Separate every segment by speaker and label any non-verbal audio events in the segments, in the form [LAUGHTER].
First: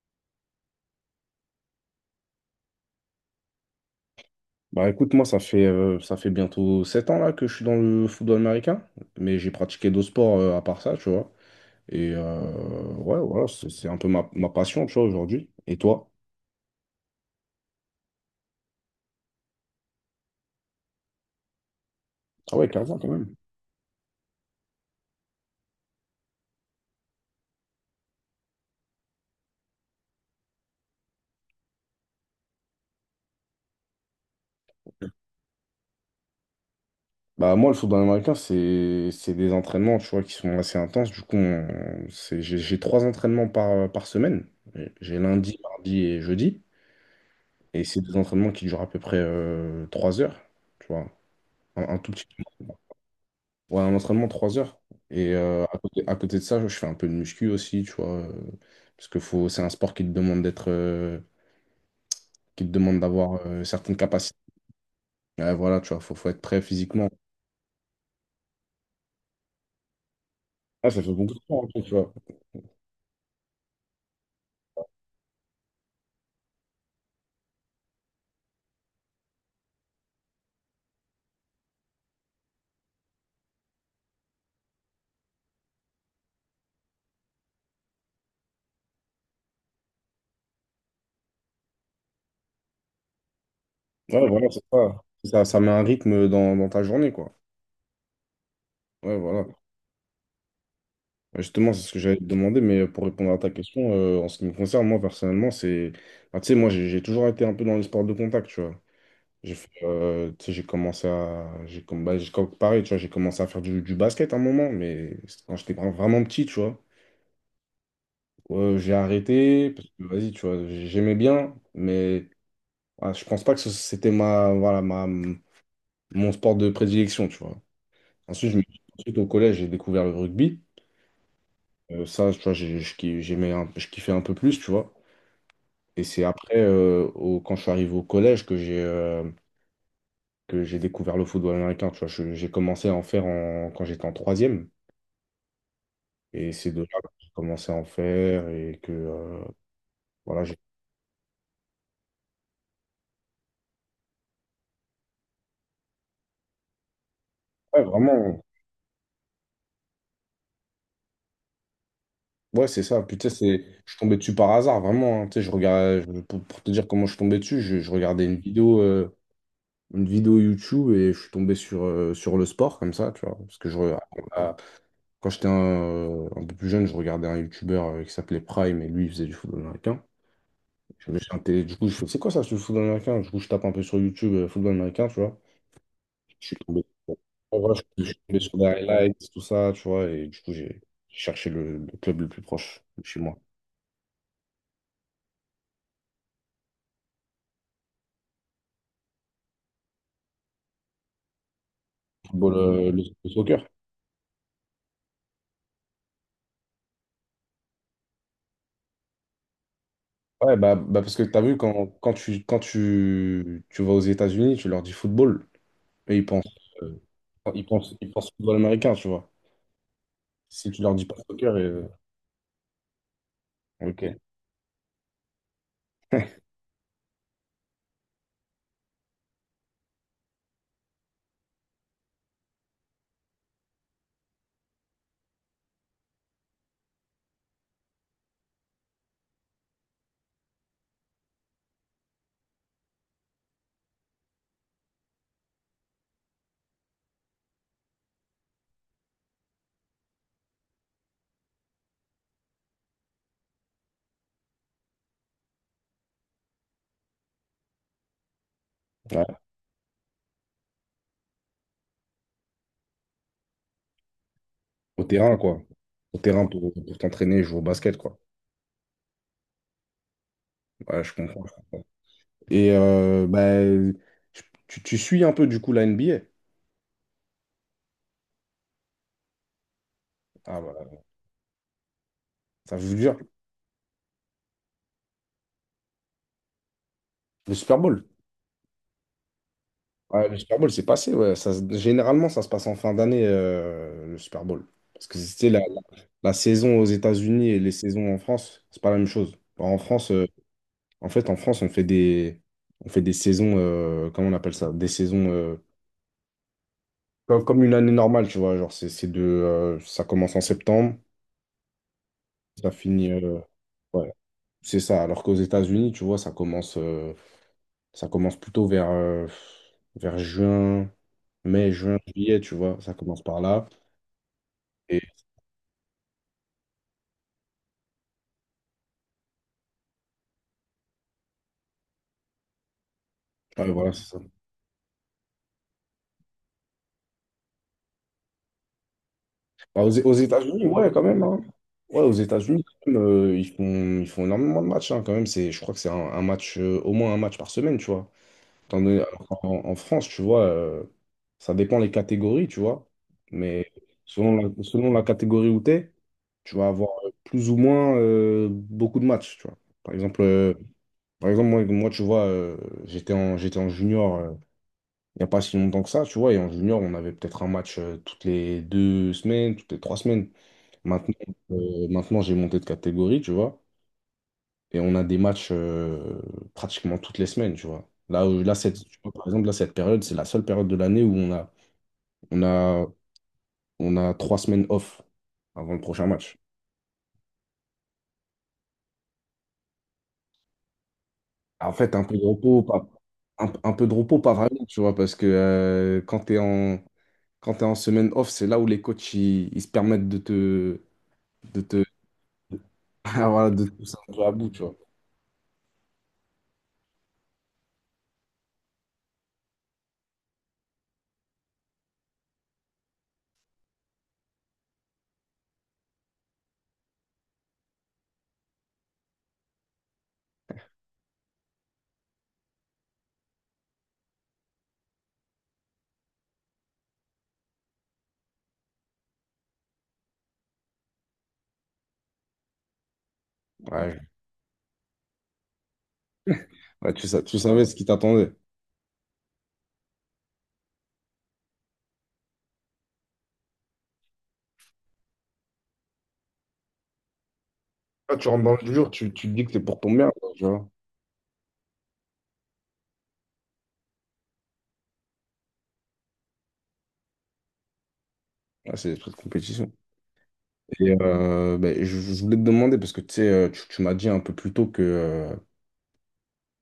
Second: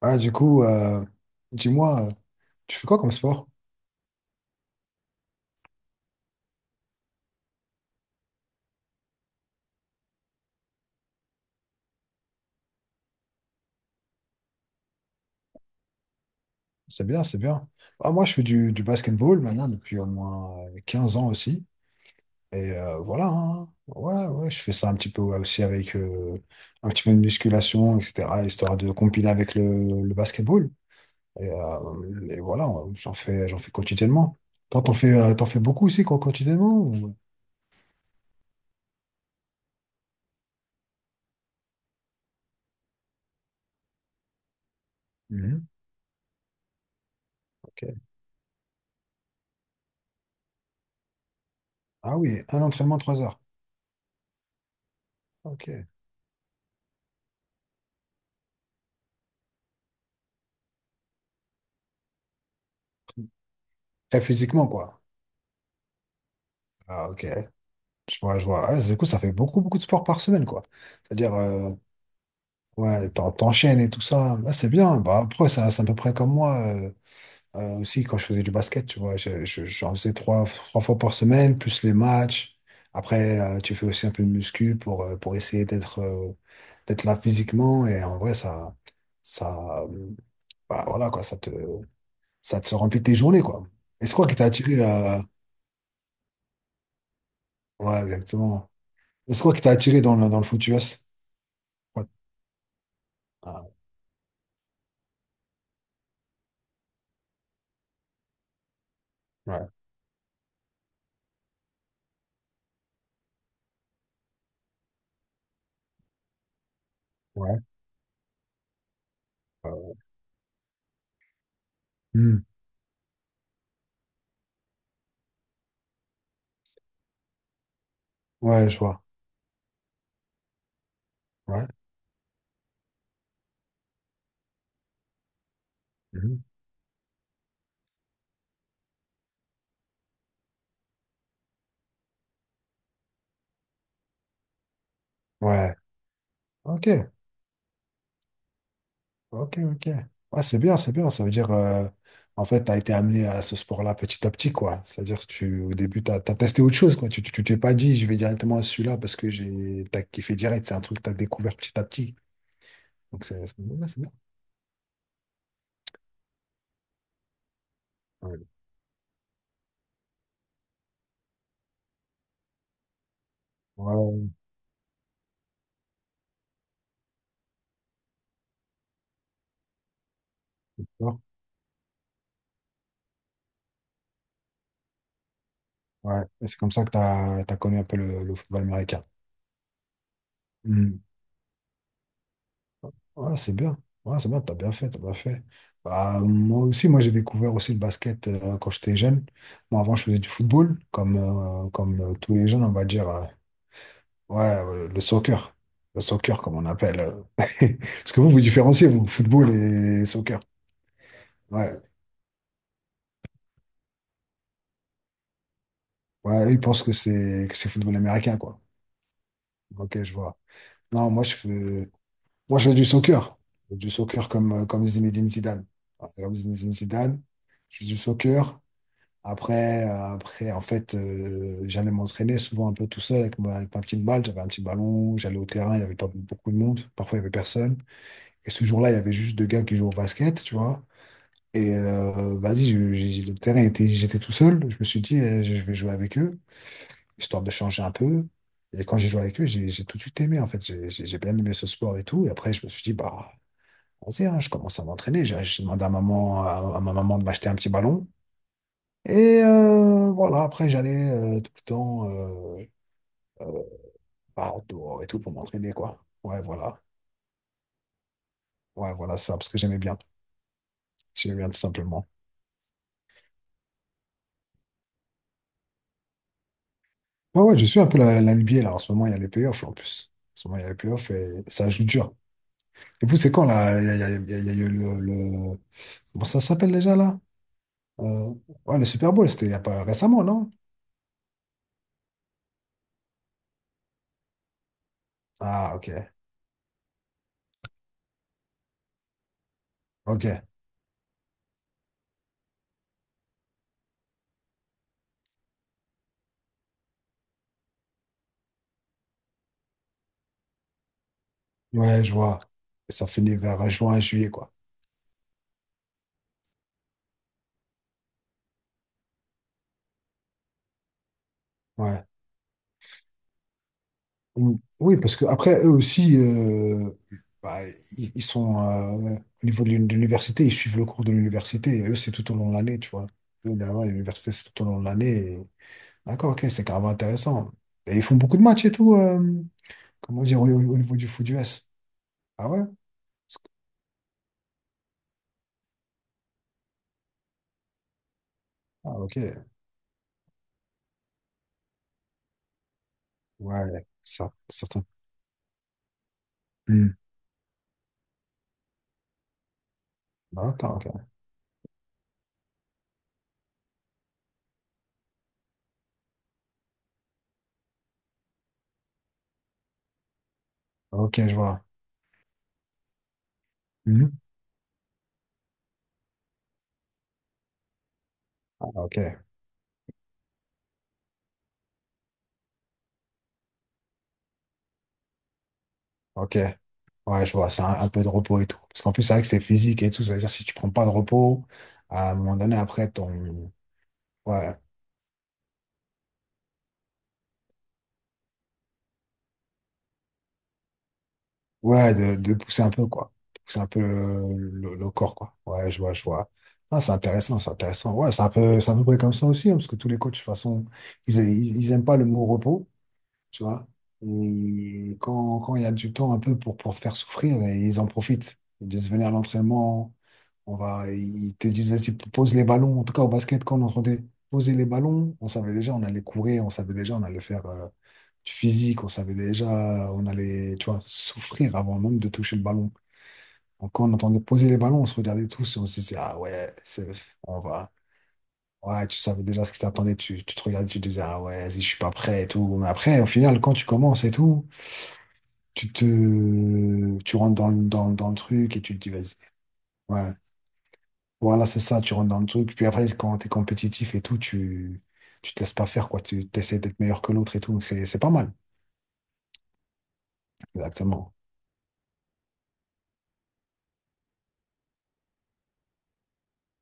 Speaker 1: Ah, du coup, dis-moi, tu fais quoi comme sport?
Speaker 2: Bah écoute, moi ça fait bientôt 7 ans là que je suis dans le football américain, mais j'ai pratiqué d'autres sports à part ça, tu vois. Et ouais, voilà, c'est un peu ma passion, tu vois, aujourd'hui. Et toi?
Speaker 1: C'est bien, c'est bien. Ah, moi, je fais du basketball maintenant depuis au moins 15 ans aussi.
Speaker 2: Ah ouais,
Speaker 1: Et
Speaker 2: quinze ans quand
Speaker 1: voilà,
Speaker 2: même.
Speaker 1: hein. Ouais, ouais, je fais ça un petit peu, ouais, aussi avec un petit peu de musculation, etc., histoire de compiler avec le basketball. Et voilà, j'en fais quotidiennement. Toi, t'en fais beaucoup aussi, quoi, quotidiennement?
Speaker 2: Bah moi, le football américain, c'est des entraînements, tu vois, qui sont assez intenses. Du coup, j'ai 3 entraînements par semaine. J'ai lundi,
Speaker 1: Mhm,
Speaker 2: mardi et jeudi. Et c'est
Speaker 1: ok.
Speaker 2: des entraînements qui durent à peu près 3 heures, tu vois. Un tout
Speaker 1: Ah
Speaker 2: petit
Speaker 1: oui,
Speaker 2: peu.
Speaker 1: un entraînement, 3 heures.
Speaker 2: Ouais, un entraînement, 3 heures. À
Speaker 1: Ok.
Speaker 2: côté de ça, je fais un peu de muscu aussi, tu vois. Parce que faut, c'est un sport qui te demande d'avoir certaines
Speaker 1: Très
Speaker 2: capacités.
Speaker 1: physiquement, quoi.
Speaker 2: Ouais, voilà, tu vois, faut être prêt
Speaker 1: Ah,
Speaker 2: physiquement.
Speaker 1: ok. Je vois, je vois. Ouais, du coup, ça fait beaucoup, beaucoup de sport par semaine, quoi.
Speaker 2: Ah, ça fait
Speaker 1: C'est-à-dire,
Speaker 2: beaucoup de temps, tu vois.
Speaker 1: ouais, t'enchaînes et tout ça. Ah, c'est bien. Bah, après, c'est à peu près comme moi, aussi quand je faisais du basket, tu vois. J'en faisais trois fois par semaine, plus les matchs. Après, tu fais aussi un peu de muscu pour essayer d'être là physiquement. Et en vrai, ça, euh, bah, voilà, quoi, ça te remplit tes journées, quoi. Et c'est quoi
Speaker 2: Ouais,
Speaker 1: qui t'a
Speaker 2: voilà, c'est
Speaker 1: attiré
Speaker 2: ça.
Speaker 1: euh,
Speaker 2: Ça met un rythme dans ta journée, quoi.
Speaker 1: Ouais, exactement.
Speaker 2: Ouais,
Speaker 1: Et c'est
Speaker 2: voilà.
Speaker 1: quoi qui t'a attiré dans le foot US?
Speaker 2: Ouais, justement, c'est ce que
Speaker 1: Ouais.
Speaker 2: j'allais te demander, mais pour répondre à ta
Speaker 1: Ah.
Speaker 2: question, en ce qui me concerne, moi, personnellement, c'est. Bah, tu sais, moi, j'ai toujours été un peu dans les sports de contact, tu vois. J'ai
Speaker 1: Ouais,
Speaker 2: fait, tu sais, j'ai commencé à. J'ai, comm- bah, j'ai comm- pareil, tu vois, j'ai commencé à faire du basket à un moment, mais c'était quand j'étais vraiment petit, tu vois.
Speaker 1: ouais,
Speaker 2: J'ai arrêté, parce
Speaker 1: euh,
Speaker 2: que vas-y, tu vois, j'aimais bien, mais
Speaker 1: Hmm.
Speaker 2: voilà, je pense pas que c'était mon sport de prédilection, tu vois. Ensuite, je me-
Speaker 1: Ouais, je vois.
Speaker 2: ensuite, au collège, j'ai découvert le rugby.
Speaker 1: Ouais.
Speaker 2: Ça, tu vois, je kiffais un peu plus, tu vois. Et c'est
Speaker 1: Mhm.
Speaker 2: après, quand je suis arrivé au collège, que j'ai découvert le football américain, tu vois. J'ai commencé à en faire quand j'étais en troisième.
Speaker 1: Ouais.
Speaker 2: Et c'est de là
Speaker 1: Ok,
Speaker 2: que j'ai commencé à en faire et que
Speaker 1: ok, ok. Ouais,
Speaker 2: voilà, j'ai
Speaker 1: c'est bien, c'est bien. Ça veut dire, en fait, tu as été amené à ce sport-là petit à petit, quoi. C'est-à-dire que tu, au début, tu as testé autre chose, quoi. Tu t'es pas
Speaker 2: ouais,
Speaker 1: dit, je vais
Speaker 2: vraiment.
Speaker 1: directement à celui-là parce que t'as kiffé direct. C'est un truc que tu as découvert petit à petit.
Speaker 2: Ouais, c'est ça.
Speaker 1: Donc,
Speaker 2: Putain, c'est
Speaker 1: ouais,
Speaker 2: je suis
Speaker 1: c'est bien.
Speaker 2: tombé dessus par hasard, vraiment, hein. Tu sais, je regardais pour te dire comment je suis tombé dessus, je regardais une
Speaker 1: Ouais,
Speaker 2: vidéo euh, une vidéo YouTube et je suis tombé sur le sport comme ça, tu vois, parce que
Speaker 1: ouais,
Speaker 2: à- quand j'étais un peu plus jeune, je regardais un YouTuber qui s'appelait Prime et lui il faisait du football américain. Je me
Speaker 1: d'accord.
Speaker 2: suis intéressé, du coup, je fais, c'est quoi ça, ce football américain? Du coup, je tape un peu sur YouTube, football américain, tu vois.
Speaker 1: Ouais. Et
Speaker 2: Je suis
Speaker 1: c'est comme
Speaker 2: tombé.
Speaker 1: ça que tu
Speaker 2: Bon,
Speaker 1: as
Speaker 2: en vrai,
Speaker 1: connu
Speaker 2: je
Speaker 1: un peu
Speaker 2: je suis
Speaker 1: le
Speaker 2: tombé sur
Speaker 1: football
Speaker 2: des
Speaker 1: américain.
Speaker 2: highlights, tout ça, tu vois, et du coup, j'ai
Speaker 1: Hmm.
Speaker 2: j'ai cherché le club le plus proche de chez
Speaker 1: Ouais,
Speaker 2: moi.
Speaker 1: c'est bien. Ouais, c'est bien, t'as bien fait, t'as bien fait. Bah, moi aussi, moi j'ai découvert aussi le basket quand j'étais jeune. Moi avant je faisais du football, comme tous les
Speaker 2: Football,
Speaker 1: jeunes, on va
Speaker 2: le,
Speaker 1: dire.
Speaker 2: le soccer.
Speaker 1: Ouais, le soccer. Le soccer, comme on appelle. [LAUGHS] Parce que vous, vous différenciez, vous, football et soccer.
Speaker 2: Ouais, bah parce que t'as vu,
Speaker 1: Ouais.
Speaker 2: quand tu vas aux États-Unis, tu leur dis football, et
Speaker 1: Ouais, ils pensent que
Speaker 2: euh,
Speaker 1: c'est que
Speaker 2: ils
Speaker 1: c'est football
Speaker 2: pensent, ils pensent
Speaker 1: américain,
Speaker 2: football
Speaker 1: quoi.
Speaker 2: américain, tu vois.
Speaker 1: Ok, je vois.
Speaker 2: Si tu leur dis
Speaker 1: Non,
Speaker 2: pas
Speaker 1: moi je
Speaker 2: soccer,
Speaker 1: fais moi je fais du soccer. Du
Speaker 2: ok.
Speaker 1: soccer comme Zinedine Zidane. Ouais, comme
Speaker 2: [LAUGHS]
Speaker 1: Zinedine Zidane. Je fais du soccer. Après, en fait, j'allais m'entraîner souvent un peu tout seul avec ma petite balle. J'avais un petit ballon, j'allais au terrain, il y avait pas beaucoup de monde. Parfois, il y avait personne. Et ce jour-là, il y avait juste deux gars qui jouaient au basket, tu vois. Et vas-y, le terrain était, j'étais tout seul. Je me suis dit, je vais jouer avec eux, histoire de changer un peu. Et quand j'ai joué avec eux, j'ai tout de suite aimé, en fait. J'ai bien aimé ce sport et tout. Et après, je me suis dit, bah, vas-y, hein, je commence à m'entraîner. J'ai demandé à maman, à ma maman de m'acheter un petit ballon.
Speaker 2: Ouais,
Speaker 1: Et voilà, après j'allais tout le temps, euh, bah, dehors
Speaker 2: au
Speaker 1: et tout pour
Speaker 2: terrain, quoi.
Speaker 1: m'entraîner, quoi.
Speaker 2: Au
Speaker 1: Ouais,
Speaker 2: terrain pour,
Speaker 1: voilà.
Speaker 2: pour t'entraîner et jouer au basket, quoi.
Speaker 1: Ouais, voilà ça, parce que j'aimais bien.
Speaker 2: Ouais, je
Speaker 1: J'aimais
Speaker 2: comprends.
Speaker 1: bien tout simplement.
Speaker 2: Bah, tu suis un peu, du coup, la NBA?
Speaker 1: Ouais, ouais, je suis un peu la NBA là. En ce moment, il y a les playoffs en plus. En ce moment,
Speaker 2: Ah,
Speaker 1: il y a les
Speaker 2: voilà.
Speaker 1: playoffs et ça joue dur.
Speaker 2: Ça, je vous
Speaker 1: Et vous,
Speaker 2: jure,
Speaker 1: c'est quand là? Il y a, il y a- il y a- il y a eu Comment ça s'appelle déjà là?
Speaker 2: le Super Bowl.
Speaker 1: Euh, Ouais, le Super Bowl, c'était il y a pas récemment,
Speaker 2: Ouais, le
Speaker 1: non?
Speaker 2: Super Bowl, c'est passé. Ouais. Ça, généralement, ça se passe en fin d'année, le Super Bowl. Parce que c'était la,
Speaker 1: Ah, ok.
Speaker 2: la saison aux États-Unis et les saisons en France, c'est pas la même chose. Enfin, En France, euh,
Speaker 1: Ok.
Speaker 2: en fait, en France, on fait des saisons, comment on appelle ça? Des saisons comme une année normale, tu vois. Genre, c'est ça commence en septembre,
Speaker 1: Ouais, je vois.
Speaker 2: ça
Speaker 1: Et ça
Speaker 2: finit.
Speaker 1: finit vers juin,
Speaker 2: Ouais,
Speaker 1: juillet, quoi.
Speaker 2: c'est ça. Alors qu'aux États-Unis, tu vois, Ça commence plutôt vers juin, mai, juin,
Speaker 1: Ouais.
Speaker 2: juillet, tu vois. Ça commence par là.
Speaker 1: Mm. Oui,
Speaker 2: Et
Speaker 1: parce que après, eux aussi, bah, ils sont euh, au niveau de de l'université, ils suivent le cours de l'université, et eux, c'est tout au long de l'année, tu vois. Eux,
Speaker 2: ouais,
Speaker 1: là-bas,
Speaker 2: voilà, c'est ça.
Speaker 1: l'université, c'est tout au long de l'année. et- D'accord, ok, c'est carrément intéressant. Et ils font beaucoup de matchs et tout,
Speaker 2: Bah, aux
Speaker 1: comment dire,
Speaker 2: États-Unis,
Speaker 1: au
Speaker 2: ouais,
Speaker 1: niveau
Speaker 2: quand
Speaker 1: du
Speaker 2: même,
Speaker 1: foot U
Speaker 2: hein.
Speaker 1: S.
Speaker 2: Ouais, aux
Speaker 1: Ah ouais?
Speaker 2: États-Unis, quand même, ils font énormément de matchs, hein, quand même, c'est, je crois que c'est au moins un match par semaine, tu vois. Étant
Speaker 1: Ah,
Speaker 2: donné-
Speaker 1: ok.
Speaker 2: alors en France, tu vois, ça dépend les catégories, tu vois. Mais
Speaker 1: Ouais, ça,
Speaker 2: selon la,
Speaker 1: certain.
Speaker 2: selon la catégorie où tu es, tu vas avoir
Speaker 1: Mm.
Speaker 2: plus ou moins beaucoup de matchs, tu vois. Par exemple, euh,
Speaker 1: D'accord, ok.
Speaker 2: Par exemple, moi, moi tu vois, j'étais en junior il n'y a pas si longtemps que ça, tu vois, et en junior, on avait peut-être un match toutes les 2 semaines, toutes les 3 semaines. Maintenant,
Speaker 1: Ok, je vois.
Speaker 2: maintenant, j'ai monté de catégorie, tu vois,
Speaker 1: Mhm.
Speaker 2: et on a des matchs pratiquement toutes les semaines, tu vois. Là, là
Speaker 1: Ah,
Speaker 2: cette,
Speaker 1: ok,
Speaker 2: tu vois, par exemple, là, cette période, c'est la seule période de l'année où on a, on a 3 semaines off avant le prochain match.
Speaker 1: ok. Ouais, je vois, c'est un peu de repos et tout. Parce qu'en plus, c'est vrai que c'est physique et tout. C'est-à-dire, si tu prends pas de repos,
Speaker 2: En fait, un
Speaker 1: à un
Speaker 2: peu de
Speaker 1: moment donné,
Speaker 2: repos, pas,
Speaker 1: après, ton.
Speaker 2: un, un peu de repos, pas
Speaker 1: Ouais,
Speaker 2: vraiment, tu vois, parce que quand tu es en semaine off, c'est là où les coachs ils se permettent de te, de te,
Speaker 1: ouais, de pousser un peu,
Speaker 2: [LAUGHS]
Speaker 1: quoi.
Speaker 2: Ah,
Speaker 1: De
Speaker 2: voilà,
Speaker 1: pousser
Speaker 2: de
Speaker 1: un
Speaker 2: te
Speaker 1: peu
Speaker 2: pousser un peu à bout,
Speaker 1: le,
Speaker 2: tu vois.
Speaker 1: le- le corps, quoi. Ouais, je vois, je vois. Ah, c'est intéressant, c'est intéressant. Ouais, c'est un peu, c'est à peu près comme ça aussi, hein, parce que tous les coachs, de toute façon, ils aiment pas le mot repos, tu vois. Et quand il y a du temps un peu pour te faire souffrir, ils en profitent. Ils disent venir à l'entraînement. On va, ils te disent, vas-y, pose les ballons. En tout cas, au basket, quand on entendait poser les ballons, on savait déjà, on allait courir, on savait déjà, on allait faire du physique, on savait déjà, on allait, tu vois, souffrir avant même de toucher le ballon. Donc, quand on
Speaker 2: Ouais,
Speaker 1: entendait poser les ballons, on se regardait tous et on se disait, ah ouais, c'est,
Speaker 2: ouais, tu
Speaker 1: on
Speaker 2: savais
Speaker 1: va.
Speaker 2: ce qui t'attendait.
Speaker 1: Ouais, tu savais déjà ce qui t'attendait, tu te regardais, tu te disais, ah ouais, vas-y, je suis pas prêt et tout. Bon, mais après, au final, quand tu commences et tout, tu rentres dans le
Speaker 2: Là, tu rentres dans
Speaker 1: truc
Speaker 2: le
Speaker 1: et tu te
Speaker 2: dur,
Speaker 1: dis,
Speaker 2: tu,
Speaker 1: vas-y.
Speaker 2: tu te dis que t'es pour ton bien,
Speaker 1: Ouais,
Speaker 2: quoi, tu vois.
Speaker 1: voilà, c'est ça, tu rentres dans le truc. Puis après, quand t'es compétitif et tout, tu te laisses pas faire, quoi. Tu essaies d'être meilleur que l'autre et tout. C'est pas mal.
Speaker 2: Là, c'est des trucs de compétition. Et,
Speaker 1: Exactement.
Speaker 2: euh, ben, je voulais te demander, parce que tu sais, tu m'as dit un peu plus tôt que,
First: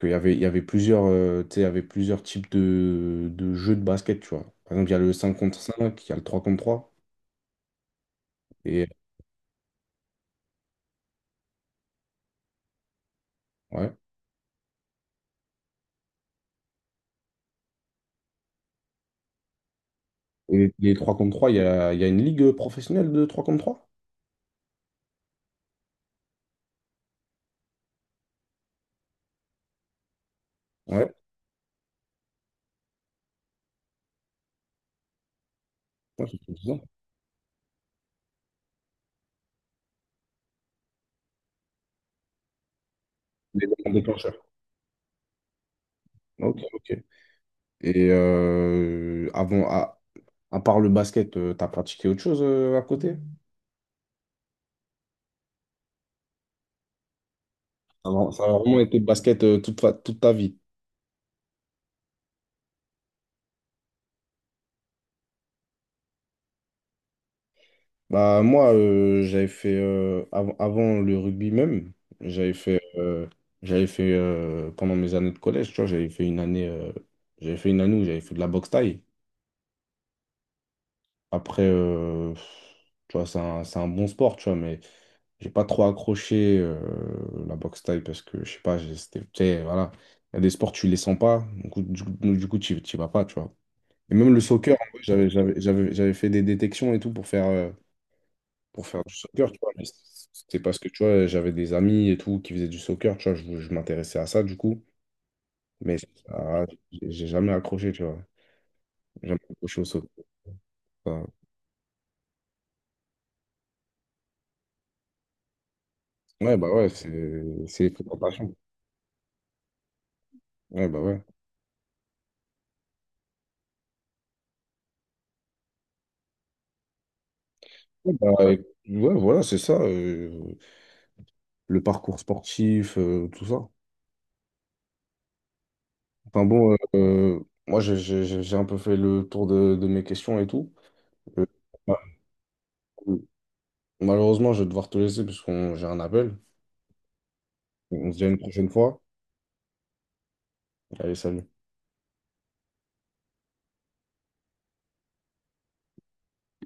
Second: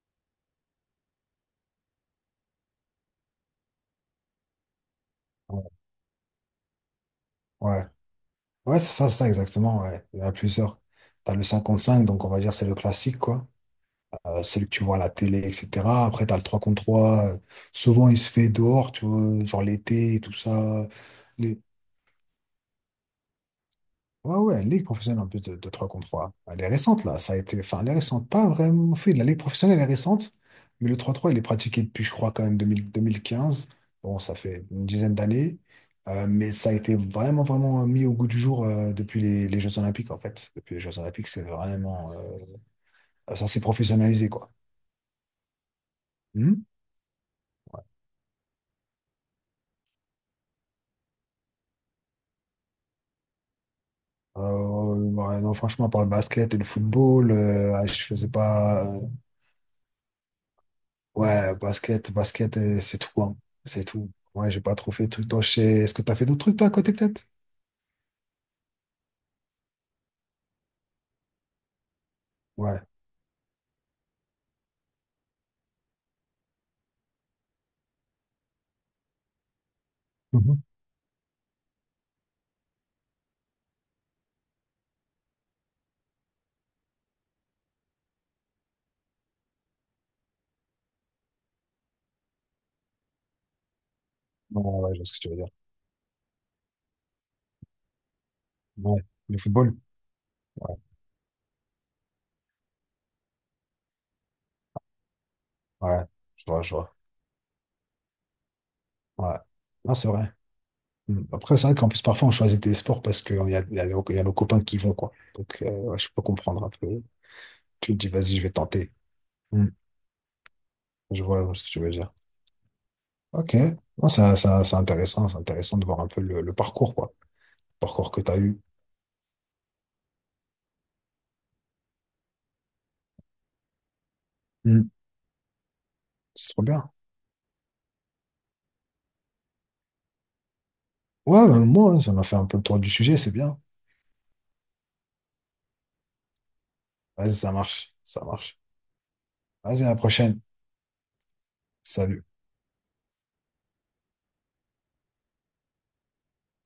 Speaker 2: il y avait plusieurs types de jeux de basket, tu vois. Par exemple, il y a le 5 contre 5, il y a le 3 contre 3.
Speaker 1: Ouais. Ouais,
Speaker 2: Et
Speaker 1: c'est ça, exactement. Ouais. Il y en a plusieurs. T'as le 5 contre cinq, donc on va dire c'est le classique, quoi.
Speaker 2: ouais.
Speaker 1: Celui que tu vois à la télé, etc. Après, t'as le 3 contre trois, souvent, il se fait dehors, tu vois, genre l'été et tout
Speaker 2: Et
Speaker 1: ça.
Speaker 2: les 3 contre 3, il
Speaker 1: Les-
Speaker 2: y a, il y a une ligue professionnelle de 3 contre 3?
Speaker 1: Ouais, ouais, ligue professionnelle en plus de 3 contre trois. Elle est récente là, ça a été. Enfin, elle est récente, pas vraiment en fait. La Ligue professionnelle elle est récente, mais le 3 trois, il est pratiqué depuis, je crois, quand même 2000 2015. Bon, ça fait une dizaine d'années.
Speaker 2: Ouais, c'est
Speaker 1: Mais ça a
Speaker 2: suffisant.
Speaker 1: été vraiment, vraiment mis au goût du jour, depuis les Jeux Olympiques en fait. Depuis les Jeux Olympiques, c'est vraiment, ça s'est
Speaker 2: Les éléments
Speaker 1: professionnalisé,
Speaker 2: déclencheurs.
Speaker 1: quoi.
Speaker 2: Ok,
Speaker 1: Hmm.
Speaker 2: ok. Avant, à part le basket, t'as pratiqué autre chose à côté?
Speaker 1: Ouais, non, franchement, par le basket et le football, ouais, je
Speaker 2: Ça
Speaker 1: faisais
Speaker 2: va- ça a vraiment
Speaker 1: pas.
Speaker 2: été basket toute ta vie.
Speaker 1: Ouais, basket, basket, c'est tout, hein. C'est tout. Ouais, j'ai pas trop fait de trucs. Toi, je sais... Est-ce que t'as fait d'autres trucs, toi, à côté, peut-être?
Speaker 2: Bah, moi, j'avais fait, avant le rugby même, j'avais fait,
Speaker 1: Ouais.
Speaker 2: euh, j'avais fait pendant mes années de collège, tu vois, j'avais fait une année, j'avais fait une année où j'avais fait de la boxe taille.
Speaker 1: Mhm.
Speaker 2: Après, tu vois, c'est un bon sport, tu vois, mais j'ai pas trop accroché la boxe thaï parce que, je sais pas, c'était, tu sais, voilà. Il y a des sports, tu les sens pas, du coup, tu y vas pas, tu vois. Et même le
Speaker 1: Ouais,
Speaker 2: soccer, en
Speaker 1: ouais, je
Speaker 2: vrai,
Speaker 1: vois ce que tu
Speaker 2: j'avais,
Speaker 1: veux dire.
Speaker 2: j'avais, j'avais, j'avais fait des détections et tout pour faire, euh, pour
Speaker 1: Ouais.
Speaker 2: faire du
Speaker 1: Le
Speaker 2: soccer, tu vois.
Speaker 1: football?
Speaker 2: Mais c'était
Speaker 1: Ouais.
Speaker 2: parce que, tu vois, j'avais des amis et tout qui faisaient du soccer, tu vois, je m'intéressais à ça, du coup. Mais
Speaker 1: Ouais. Je vois,
Speaker 2: ah,
Speaker 1: je vois.
Speaker 2: j'ai jamais accroché, tu vois. J'ai
Speaker 1: Ouais.
Speaker 2: jamais accroché au
Speaker 1: Non, c'est
Speaker 2: soccer.
Speaker 1: vrai. Mm.
Speaker 2: Enfin,
Speaker 1: Après, c'est vrai qu'en plus, parfois, on choisit des sports parce qu'il y a nos copains qui vont, quoi. Donc, ouais, je peux
Speaker 2: ouais,
Speaker 1: comprendre
Speaker 2: bah
Speaker 1: un
Speaker 2: ouais,
Speaker 1: peu.
Speaker 2: c'est les
Speaker 1: Tu te dis, vas-y, je vais
Speaker 2: présentations.
Speaker 1: tenter. Mm.
Speaker 2: Ouais, bah ouais.
Speaker 1: Je vois ce que tu veux dire. Ok. Non, c'est intéressant. C'est intéressant de voir un peu le parcours, quoi. Le parcours
Speaker 2: Ouais,
Speaker 1: que
Speaker 2: bah,
Speaker 1: t'as eu.
Speaker 2: ouais, voilà, c'est ça, le parcours sportif, tout ça.
Speaker 1: Mm.
Speaker 2: Enfin
Speaker 1: C'est trop
Speaker 2: bon,
Speaker 1: bien.
Speaker 2: moi j'ai un peu fait le tour de mes questions et tout. Euh,
Speaker 1: Ouais, ben, moi,
Speaker 2: bah,
Speaker 1: hein, ça m'a fait un peu le tour du sujet, c'est bien.
Speaker 2: malheureusement, je vais devoir te laisser parce qu'on j'ai un appel.
Speaker 1: Vas-y, ça marche,
Speaker 2: On se
Speaker 1: ça
Speaker 2: dit à une
Speaker 1: marche.
Speaker 2: prochaine fois.
Speaker 1: Vas-y, à la prochaine.
Speaker 2: Allez, salut.
Speaker 1: Salut.